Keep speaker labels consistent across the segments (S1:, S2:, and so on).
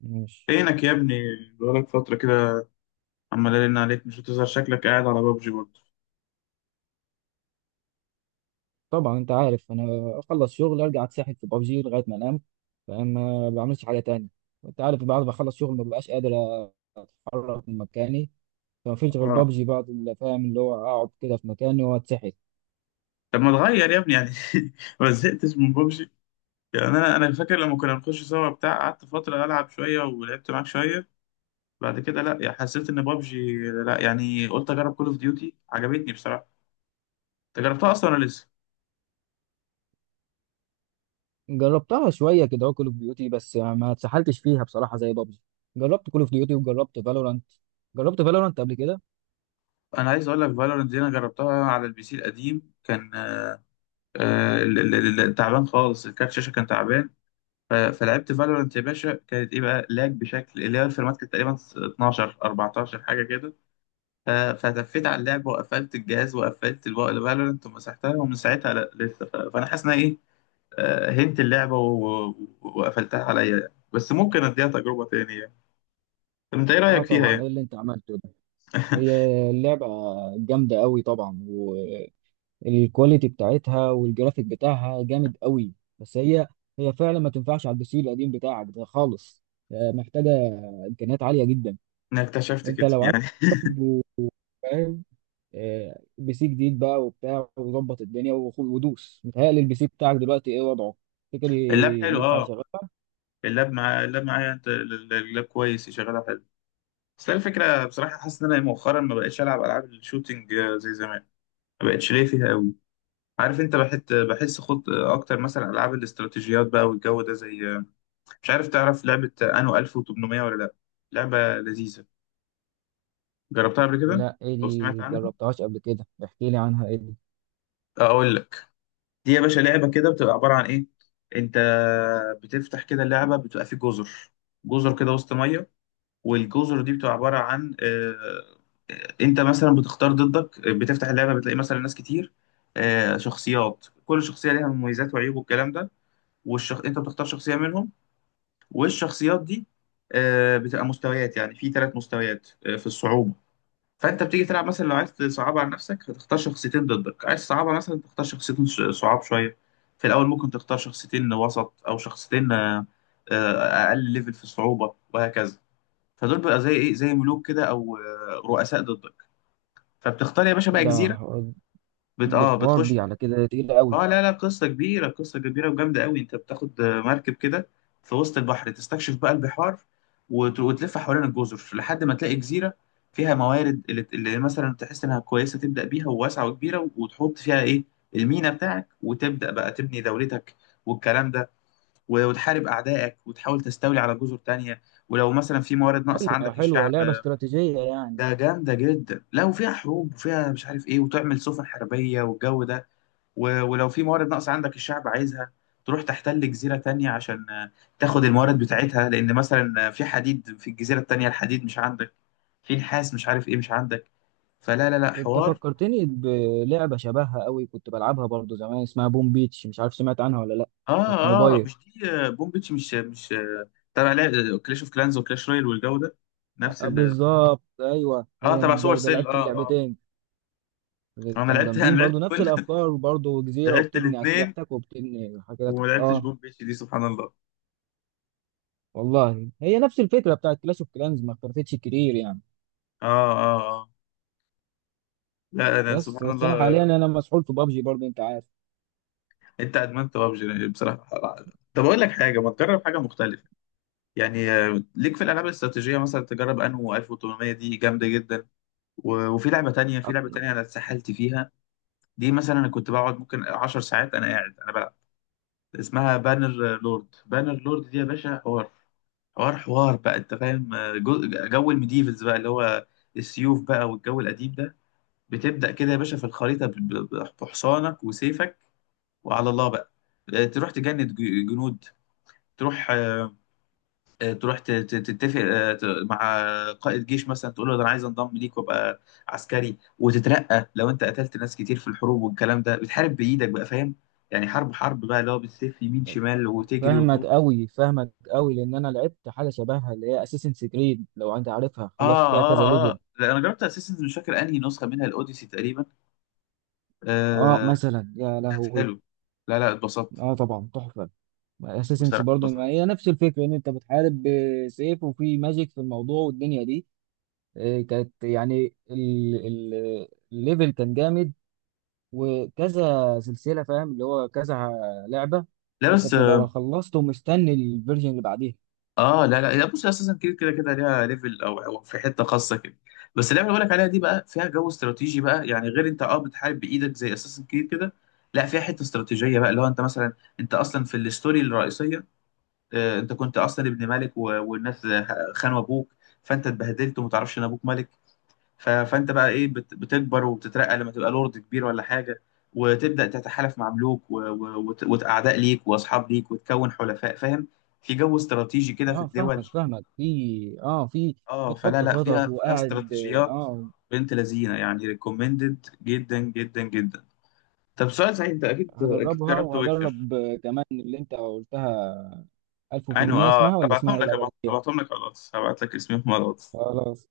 S1: ماشي.
S2: فينك يا ابني؟ بقالك فترة كده، عمال أرن عليك مش بتظهر، شكلك قاعد على بابجي برضه.
S1: طبعا انت عارف، انا اخلص شغل ارجع اتسحل في بابجي لغايه ما انام. فاهم، ما بعملش حاجه تانية. وانت عارف بعد ما اخلص شغل ما ببقاش قادر اتحرك من مكاني. فما فيش غير
S2: اه،
S1: بابجي بعد اللي فاهم، اللي هو اقعد كده في مكاني واتسحل.
S2: طب ما تغير يا ابني يعني. ما زهقتش من بابجي؟ يعني أنا فاكر لما كنا بنخش سوا بتاع، قعدت فترة ألعب شوية ولعبت معاك شوية. بعد كده لا يعني حسيت إن بابجي، لا يعني قلت أجرب كول أوف ديوتي، عجبتني بصراحة. أنت جربتها أصلا ولا لسه؟
S1: جربتها شويه كده كول اوف ديوتي، بس ما اتسحلتش فيها بصراحه زي بابجي. جربت كول اوف ديوتي وجربت فالورانت. جربت فالورانت قبل كده.
S2: أنا عايز أقول لك فالورنت دي أنا جربتها على البي سي القديم، كان تعبان خالص، الكارت شاشة كان تعبان. فلعبت فالورانت يا باشا، كانت ايه بقى؟ لاج بشكل، اللي هي الفيرمات كانت تقريبا 12 14 حاجه كده. فتفيت على اللعبه وقفلت الجهاز وقفلت الفالورانت ومسحتها، ومن ساعتها لا لسه. فانا حاسس ان أنا ايه، هنت اللعبه وقفلتها عليا يعني. بس ممكن اديها تجربه تانية يعني. طب انت ايه
S1: اه
S2: رايك فيها
S1: طبعا،
S2: يعني؟
S1: ايه اللي انت عملته ده؟ هي اللعبه جامده قوي طبعا. الكواليتي بتاعتها والجرافيك بتاعها جامد قوي. بس هي فعلا ما تنفعش على البي سي القديم بتاعك ده خالص. محتاجه امكانيات عاليه جدا.
S2: انا اكتشفت
S1: انت
S2: كده
S1: لو قعدت
S2: يعني.
S1: فاهم، بي سي جديد بقى وبتاع وظبط الدنيا ودوس. متهيألي البي سي بتاعك دلوقتي ايه وضعه؟ تفتكر
S2: اللاب حلو،
S1: ينفع
S2: اه،
S1: يشغلها؟
S2: اللاب، مع اللاب معايا انت، اللاب كويس شغاله حلو. بس الفكره بصراحه حاسس ان انا إيه، مؤخرا ما بقتش العب العاب الشوتينج زي زمان، ما بقتش ليه فيها قوي. عارف انت، بحس خد اكتر مثلا العاب الاستراتيجيات بقى والجو ده زي، مش عارف تعرف لعبه انو 1800 ولا لا؟ لعبه لذيذه، جربتها قبل كده.
S1: لا، ايه
S2: لو سمعت
S1: دي؟
S2: عنها
S1: جربتهاش قبل كده، احكي لي عنها. ايه دي؟
S2: اقول لك. دي يا باشا لعبه كده، بتبقى عباره عن ايه، انت بتفتح كده اللعبه، بتبقى في جزر، جزر كده وسط ميه. والجزر دي بتبقى عباره عن انت مثلا بتختار ضدك، بتفتح اللعبه بتلاقي مثلا ناس كتير، شخصيات، كل شخصيه ليها مميزات وعيوب والكلام ده. انت بتختار شخصيه منهم. والشخصيات دي بتبقى مستويات، يعني في ثلاث مستويات في الصعوبة. فانت بتيجي تلعب، مثلا لو عايز تصعبها على نفسك هتختار شخصيتين ضدك، عايز تصعبها مثلا تختار شخصيتين صعاب شوية. في الاول ممكن تختار شخصيتين وسط او شخصيتين اقل ليفل في الصعوبة، وهكذا. فدول بقى زي ايه، زي ملوك كده او رؤساء ضدك. فبتختار يا باشا بقى
S1: ده
S2: جزيرة،
S1: ح- دي
S2: اه
S1: حوار،
S2: بتخش.
S1: دي على كده تقيلة قوي.
S2: اه لا لا، قصة كبيرة، قصة كبيرة وجامدة قوي. انت بتاخد مركب كده في وسط البحر، تستكشف بقى البحار، وتلف حوالين الجزر لحد ما تلاقي جزيرة فيها موارد اللي مثلا تحس انها كويسة، تبدأ بيها، وواسعة وكبيرة، وتحط فيها ايه، المينا بتاعك، وتبدأ بقى تبني دولتك والكلام ده. وتحارب أعدائك وتحاول تستولي على جزر تانية، ولو مثلا في موارد ناقصة عندك
S1: حلوة،
S2: الشعب.
S1: لعبة استراتيجية يعني.
S2: ده جامدة جدا، لا وفيها حروب وفيها مش عارف ايه، وتعمل سفن حربية والجو ده. ولو في موارد ناقصة عندك الشعب عايزها، تروح تحتل جزيرة تانية عشان تاخد الموارد بتاعتها، لأن مثلا في حديد، في الجزيرة التانية الحديد مش عندك، في نحاس مش عارف إيه مش عندك. فلا لا لا،
S1: انت
S2: حوار.
S1: فكرتني بلعبه شبهها قوي، كنت بلعبها برضو زمان اسمها بوم بيتش، مش عارف سمعت عنها ولا لا.
S2: آه
S1: كانت
S2: آه،
S1: موبايل.
S2: مش دي بومبيتش، مش مش تبع كلاش أوف كلانز وكلاش رويال والجو ده، نفس
S1: أه،
S2: ال،
S1: بالظبط، ايوه
S2: آه،
S1: هي
S2: تبع سوبر
S1: الجوده،
S2: سيل. آه
S1: لعبت
S2: آه
S1: اللعبتين.
S2: آه. أنا
S1: كانوا
S2: لعبت، أنا
S1: جامدين
S2: لعبت
S1: برضو، نفس
S2: كل
S1: الافكار برضو، جزيره
S2: لعبت
S1: وبتبني
S2: الاتنين،
S1: اسلحتك وبتبني حاجاتك
S2: وما لعبتش
S1: اه.
S2: بومبيتش دي، سبحان الله.
S1: والله هي نفس الفكره بتاعت كلاش اوف كلانز، ما اختلفتش كتير يعني.
S2: آه آه آه، لا أنا
S1: بس
S2: سبحان
S1: بس انا حاليا
S2: الله.
S1: انا مسحول في بابجي برضو، انت عارف.
S2: انت ادمنت ببجي بصراحه. طب اقول لك حاجه، ما تجرب حاجه مختلفه يعني. ليك في الالعاب الاستراتيجيه مثلا، تجرب انو 1800 دي جامده جدا. وفي لعبه تانية، في
S1: أط-
S2: لعبه تانية انا اتسحلت فيها، دي مثلا انا كنت بقعد ممكن 10 ساعات انا قاعد انا بلعب. اسمها بانر لورد، بانر لورد دي يا باشا حوار، حوار بقى انت فاهم جو، جو الميديفلز بقى، اللي هو السيوف بقى والجو القديم ده. بتبدا كده يا باشا في الخريطه بحصانك وسيفك، وعلى الله بقى. تروح تجند جنود، تروح تروح تتفق مع قائد جيش مثلا، تقول له ده انا عايز انضم ليك وابقى عسكري، وتترقى لو انت قتلت ناس كتير في الحروب والكلام ده. بتحارب بايدك بقى، فاهم يعني، حرب حرب بقى، اللي هو بالسيف يمين شمال وتجري
S1: فاهمك
S2: وتنط.
S1: قوي، فاهمك قوي، لان انا لعبت حاجه شبهها اللي هي اساسن كريد، لو انت عارفها، خلصت
S2: اه
S1: فيها كذا
S2: اه
S1: ليفل.
S2: اه، لا انا جربت اساسنز، مش فاكر انهي نسخه منها، الاوديسي تقريبا.
S1: اه
S2: آه،
S1: مثلا، يا
S2: كانت
S1: لهوي.
S2: حلو. لا لا، اتبسطت
S1: اه طبعا تحفه. اساسنس
S2: بصراحه،
S1: برضو، ما
S2: اتبسطت.
S1: هي نفس الفكره ان انت بتحارب بسيف وفي ماجيك في الموضوع والدنيا دي. كانت يعني الليفل كان جامد. وكذا سلسله، فاهم اللي هو كذا لعبه.
S2: لا
S1: انت
S2: بس
S1: بتبقى خلصت ومستني الفيرجن اللي بعديها.
S2: اه لا لا لا، بص اساسا كده كده كده ليها ليفل، او أو في حته خاصه كده. بس اللعبه اللي بقولك عليها دي بقى فيها جو استراتيجي بقى، يعني غير انت اه بتحارب بايدك زي اساسا كده كده. لا فيها حته استراتيجيه بقى، اللي هو انت مثلا، انت اصلا في الستوري الرئيسيه، آه انت كنت اصلا ابن ملك والناس خانوا ابوك، فانت اتبهدلت وما تعرفش ان ابوك ملك. فانت بقى ايه، بتكبر وبتترقى لما تبقى لورد كبير ولا حاجه، وتبدا تتحالف مع ملوك واعداء ليك واصحاب ليك وتكون حلفاء، فاهم، في جو استراتيجي كده في
S1: اه
S2: الدول.
S1: فاهمك فاهمك، في
S2: اه فلا
S1: بتحط
S2: لا،
S1: خطط
S2: فيها فيها
S1: وقاعد.
S2: استراتيجيات.
S1: اه
S2: بنت لذينه يعني، ريكومندد جدا جدا جدا. طب سؤال سعيد، انت اكيد اكيد
S1: هدربها
S2: جربت ويتشر؟
S1: وهدرب كمان اللي انت قلتها،
S2: ايوه
S1: 1800،
S2: اه،
S1: اسمها ولا اسمها
S2: ابعتهم
S1: ايه
S2: لك،
S1: الاولانيه؟
S2: ابعتهم لك على الواتس، هبعت لك اسمهم على الواتس.
S1: خلاص.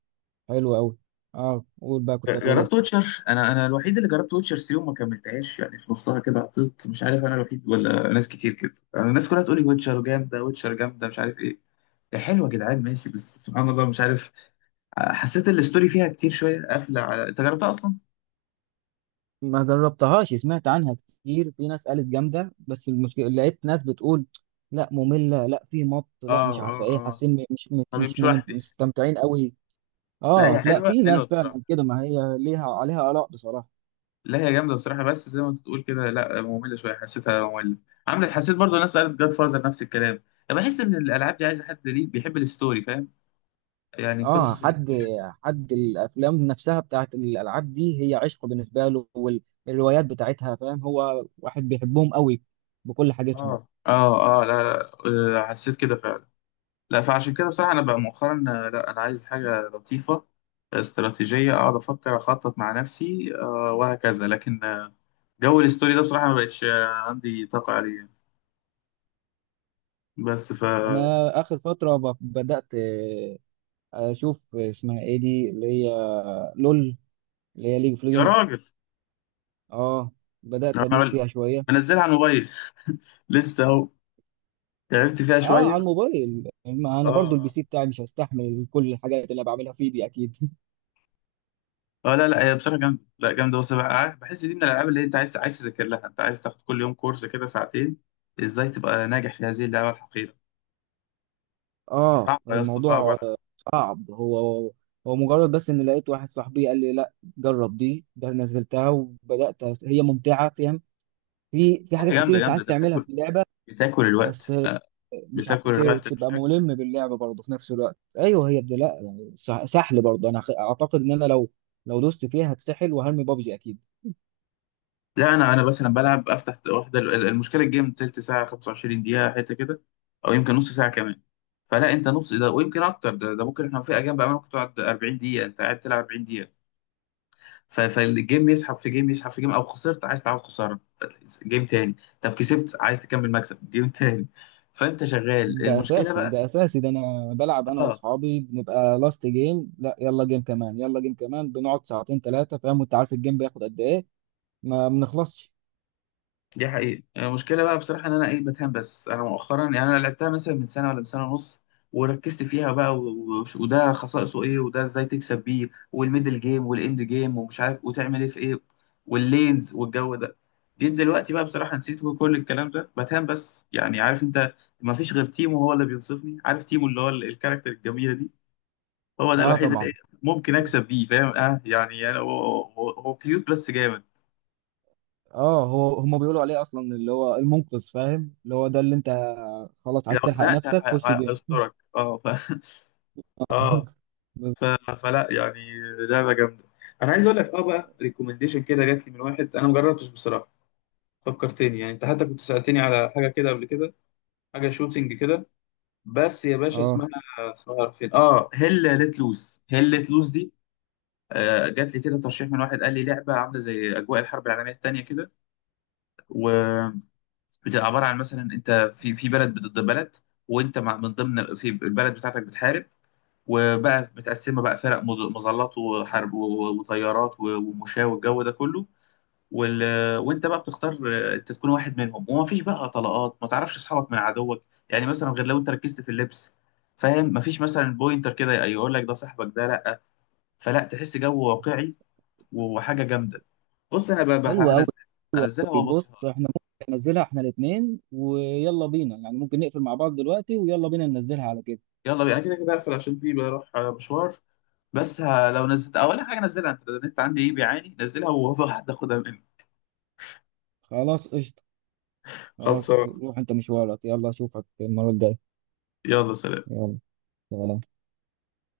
S1: حلو قوي. اه قول بقى، كنت هتقول ايه؟
S2: جربت ويتشر، انا الوحيد اللي جربت ويتشر 3 وما كملتهاش، يعني في نصها كده عطلت، مش عارف انا الوحيد ولا ناس كتير كده، انا الناس كلها تقول لي ويتشر جامده، ويتشر جامده، مش عارف ايه. هي حلوه يا جدعان ماشي، بس سبحان الله مش عارف، حسيت الستوري فيها كتير شويه قافله. على انت جربتها اصلا؟
S1: ما جربتهاش، سمعت عنها كتير، في ناس قالت جامده، بس المشكله لقيت ناس بتقول لا، ممله، لا في مط، لا
S2: اه
S1: مش عارفه
S2: اه
S1: ايه،
S2: اه،
S1: حاسين مش مش
S2: طب
S1: مش
S2: مش وحدي.
S1: مستمتعين قوي.
S2: لا
S1: اه
S2: هي
S1: لا،
S2: حلوه،
S1: في
S2: حلوه
S1: ناس
S2: بصراحه.
S1: فعلا كده، ما هي ليها عليها اراء بصراحه.
S2: لا هي جامده بصراحه، بس زي ما انت بتقول كده، لا ممله شويه حسيتها، ممله عملت حسيت برضو، الناس قالت جاد فازر نفس الكلام. انا بحس ان الالعاب دي عايزه حد ليه بيحب الستوري، فاهم يعني،
S1: اه،
S2: قصص
S1: حد
S2: الستوري كده.
S1: حد الافلام نفسها بتاعت الالعاب دي هي عشق بالنسبه له، والروايات بتاعتها، فاهم، هو واحد بيحبهم قوي بكل حاجتهم.
S2: اه اه اه لا لا حسيت كده فعلا. لا فعشان كده بصراحه انا بقى مؤخرا لا انا عايز حاجه لطيفه، استراتيجيه، اقعد افكر اخطط مع نفسي آه، وهكذا، لكن جو الستوري ده بصراحه ما بقتش عندي طاقه عليه يعني. بس ف،
S1: انا اخر فتره بدات اشوف اسمها ايه دي اللي هي، لول، اللي هي ليج اوف
S2: يا
S1: ليجندز.
S2: راجل،
S1: اه، بدات
S2: انا
S1: ادوس فيها شويه.
S2: منزلها على الموبايل لسه اهو، تعبت فيها
S1: اه، على
S2: شويه.
S1: الموبايل، ما
S2: اه
S1: انا برضو البي
S2: اه
S1: سي بتاعي مش هستحمل كل الحاجات اللي انا بعملها فيه دي اكيد.
S2: اه، لا لا هي بصراحه جامده، لا جامده، بس بقى عارف، بحس دي من الالعاب اللي انت عايز، عايز تذاكر لها، انت عايز تاخد كل يوم كورس كده ساعتين، ازاي تبقى ناجح في هذه اللعبه الحقيره.
S1: اه،
S2: صعبه يا اسطى، صعبه
S1: الموضوع
S2: لا.
S1: صعب هو. هو مجرد بس ان لقيت واحد صاحبي قال لي لا، جرب دي، ده نزلتها وبدات هي ممتعه، فاهم. في
S2: هي
S1: حاجات كتير
S2: جامده،
S1: انت
S2: جامده،
S1: عايز
S2: انت
S1: تعملها
S2: بتاكل،
S1: في اللعبه.
S2: بتاكل
S1: بس
S2: الوقت
S1: مش
S2: بتاكل
S1: عارف
S2: الوقت
S1: تبقى
S2: بشكل.
S1: ملم باللعبه برضه في نفس الوقت. ايوه هي بدي، لا يعني سحل برضه. انا اعتقد ان انا لو دوست فيها هتسحل وهرمي بابجي اكيد.
S2: لا انا مثلا بلعب، افتح واحده، المشكله الجيم تلت ساعه 25 دقيقه حته كده، او يمكن نص ساعه كمان. فلا انت نص ده ويمكن اكتر، ده ممكن، احنا في اجيال بقى ممكن تقعد 40 دقيقه، انت قاعد تلعب 40 دقيقه. فالجيم يسحب في جيم، يسحب في جيم، او خسرت عايز تعود خساره، جيم تاني. طب كسبت عايز تكمل مكسب، جيم تاني. فانت شغال،
S1: ده
S2: المشكله
S1: اساسي،
S2: بقى
S1: ده اساسي، ده انا بلعب انا
S2: اه،
S1: واصحابي بنبقى لاست جيم، لا يلا جيم كمان، يلا جيم كمان، بنقعد ساعتين ثلاثه، فاهم، وانت عارف الجيم بياخد قد ايه، ما بنخلصش.
S2: دي حقيقة المشكلة بقى بصراحة، إن أنا إيه، بتهان، بس أنا مؤخرا يعني أنا لعبتها مثلا من سنة، ولا من سنة ونص، وركزت فيها بقى وده خصائصه إيه، وده إزاي تكسب بيه، والميدل جيم والإند جيم ومش عارف وتعمل إيه في إيه، واللينز والجو ده. جيت دلوقتي بقى بصراحة نسيت كل الكلام ده، بتهان، بس يعني عارف أنت، مفيش غير تيمو هو اللي بينصفني، عارف تيمو، اللي هو الكاركتر الجميلة دي، هو ده
S1: اه
S2: الوحيد اللي
S1: طبعا.
S2: إيه ممكن أكسب بيه فاهم، أه يعني أنا، هو هو كيوت بس جامد.
S1: اه، هو هم بيقولوا عليه اصلا اللي هو المنقذ، فاهم، اللي هو ده اللي انت خلاص
S2: لو
S1: عايز تلحق
S2: زهقت
S1: نفسك
S2: ه-
S1: خش جيم.
S2: هيسترك أه اه. ف... فلا يعني لعبه جامده. انا عايز اقول لك اه بقى، ريكومنديشن كده جات لي من واحد انا ما جربتش بصراحه، فكرتني يعني، انت حتى كنت سالتني على حاجه كده قبل كده، حاجه شوتينج كده. بس يا باشا
S1: اه،
S2: اسمها، اسمها فين اه، هيل ليت لوز، هيل ليت لوز دي، آه جات لي كده ترشيح من واحد قال لي لعبه عامله زي اجواء الحرب العالميه الثانيه كده، وبتبقى عباره عن مثلا انت في، في بلد ضد بلد، وانت مع من ضمن في البلد بتاعتك بتحارب، وبقى متقسمه بقى فرق مظلات وحرب وطيارات ومشاة والجو ده كله، وال... وانت بقى بتختار انت تكون واحد منهم، ومفيش بقى طلقات ما تعرفش اصحابك من عدوك، يعني مثلا غير لو انت ركزت في اللبس فاهم، مفيش مثلا بوينتر كده يقول لك ده صاحبك ده لا، فلا تحس جو واقعي وحاجه جامده. بص انا بقى بقى
S1: حلو قوي.
S2: هنزل، هنزلها
S1: بص
S2: وابصيها لك.
S1: احنا ممكن ننزلها احنا الاثنين ويلا بينا يعني، ممكن نقفل مع بعض دلوقتي ويلا بينا ننزلها على كده.
S2: يلا بينا، أنا كده كده هقفل عشان في بروح مشوار، بس لو نزلت اول حاجه نزلها انت، النت عندي ايه بيعاني، نزلها وهاخدها منك.
S1: خلاص قشطة. خلاص.
S2: خلصان،
S1: روح انت مشوارك، يلا اشوفك المرة الجاية.
S2: يلا سلام
S1: يلا، سلام.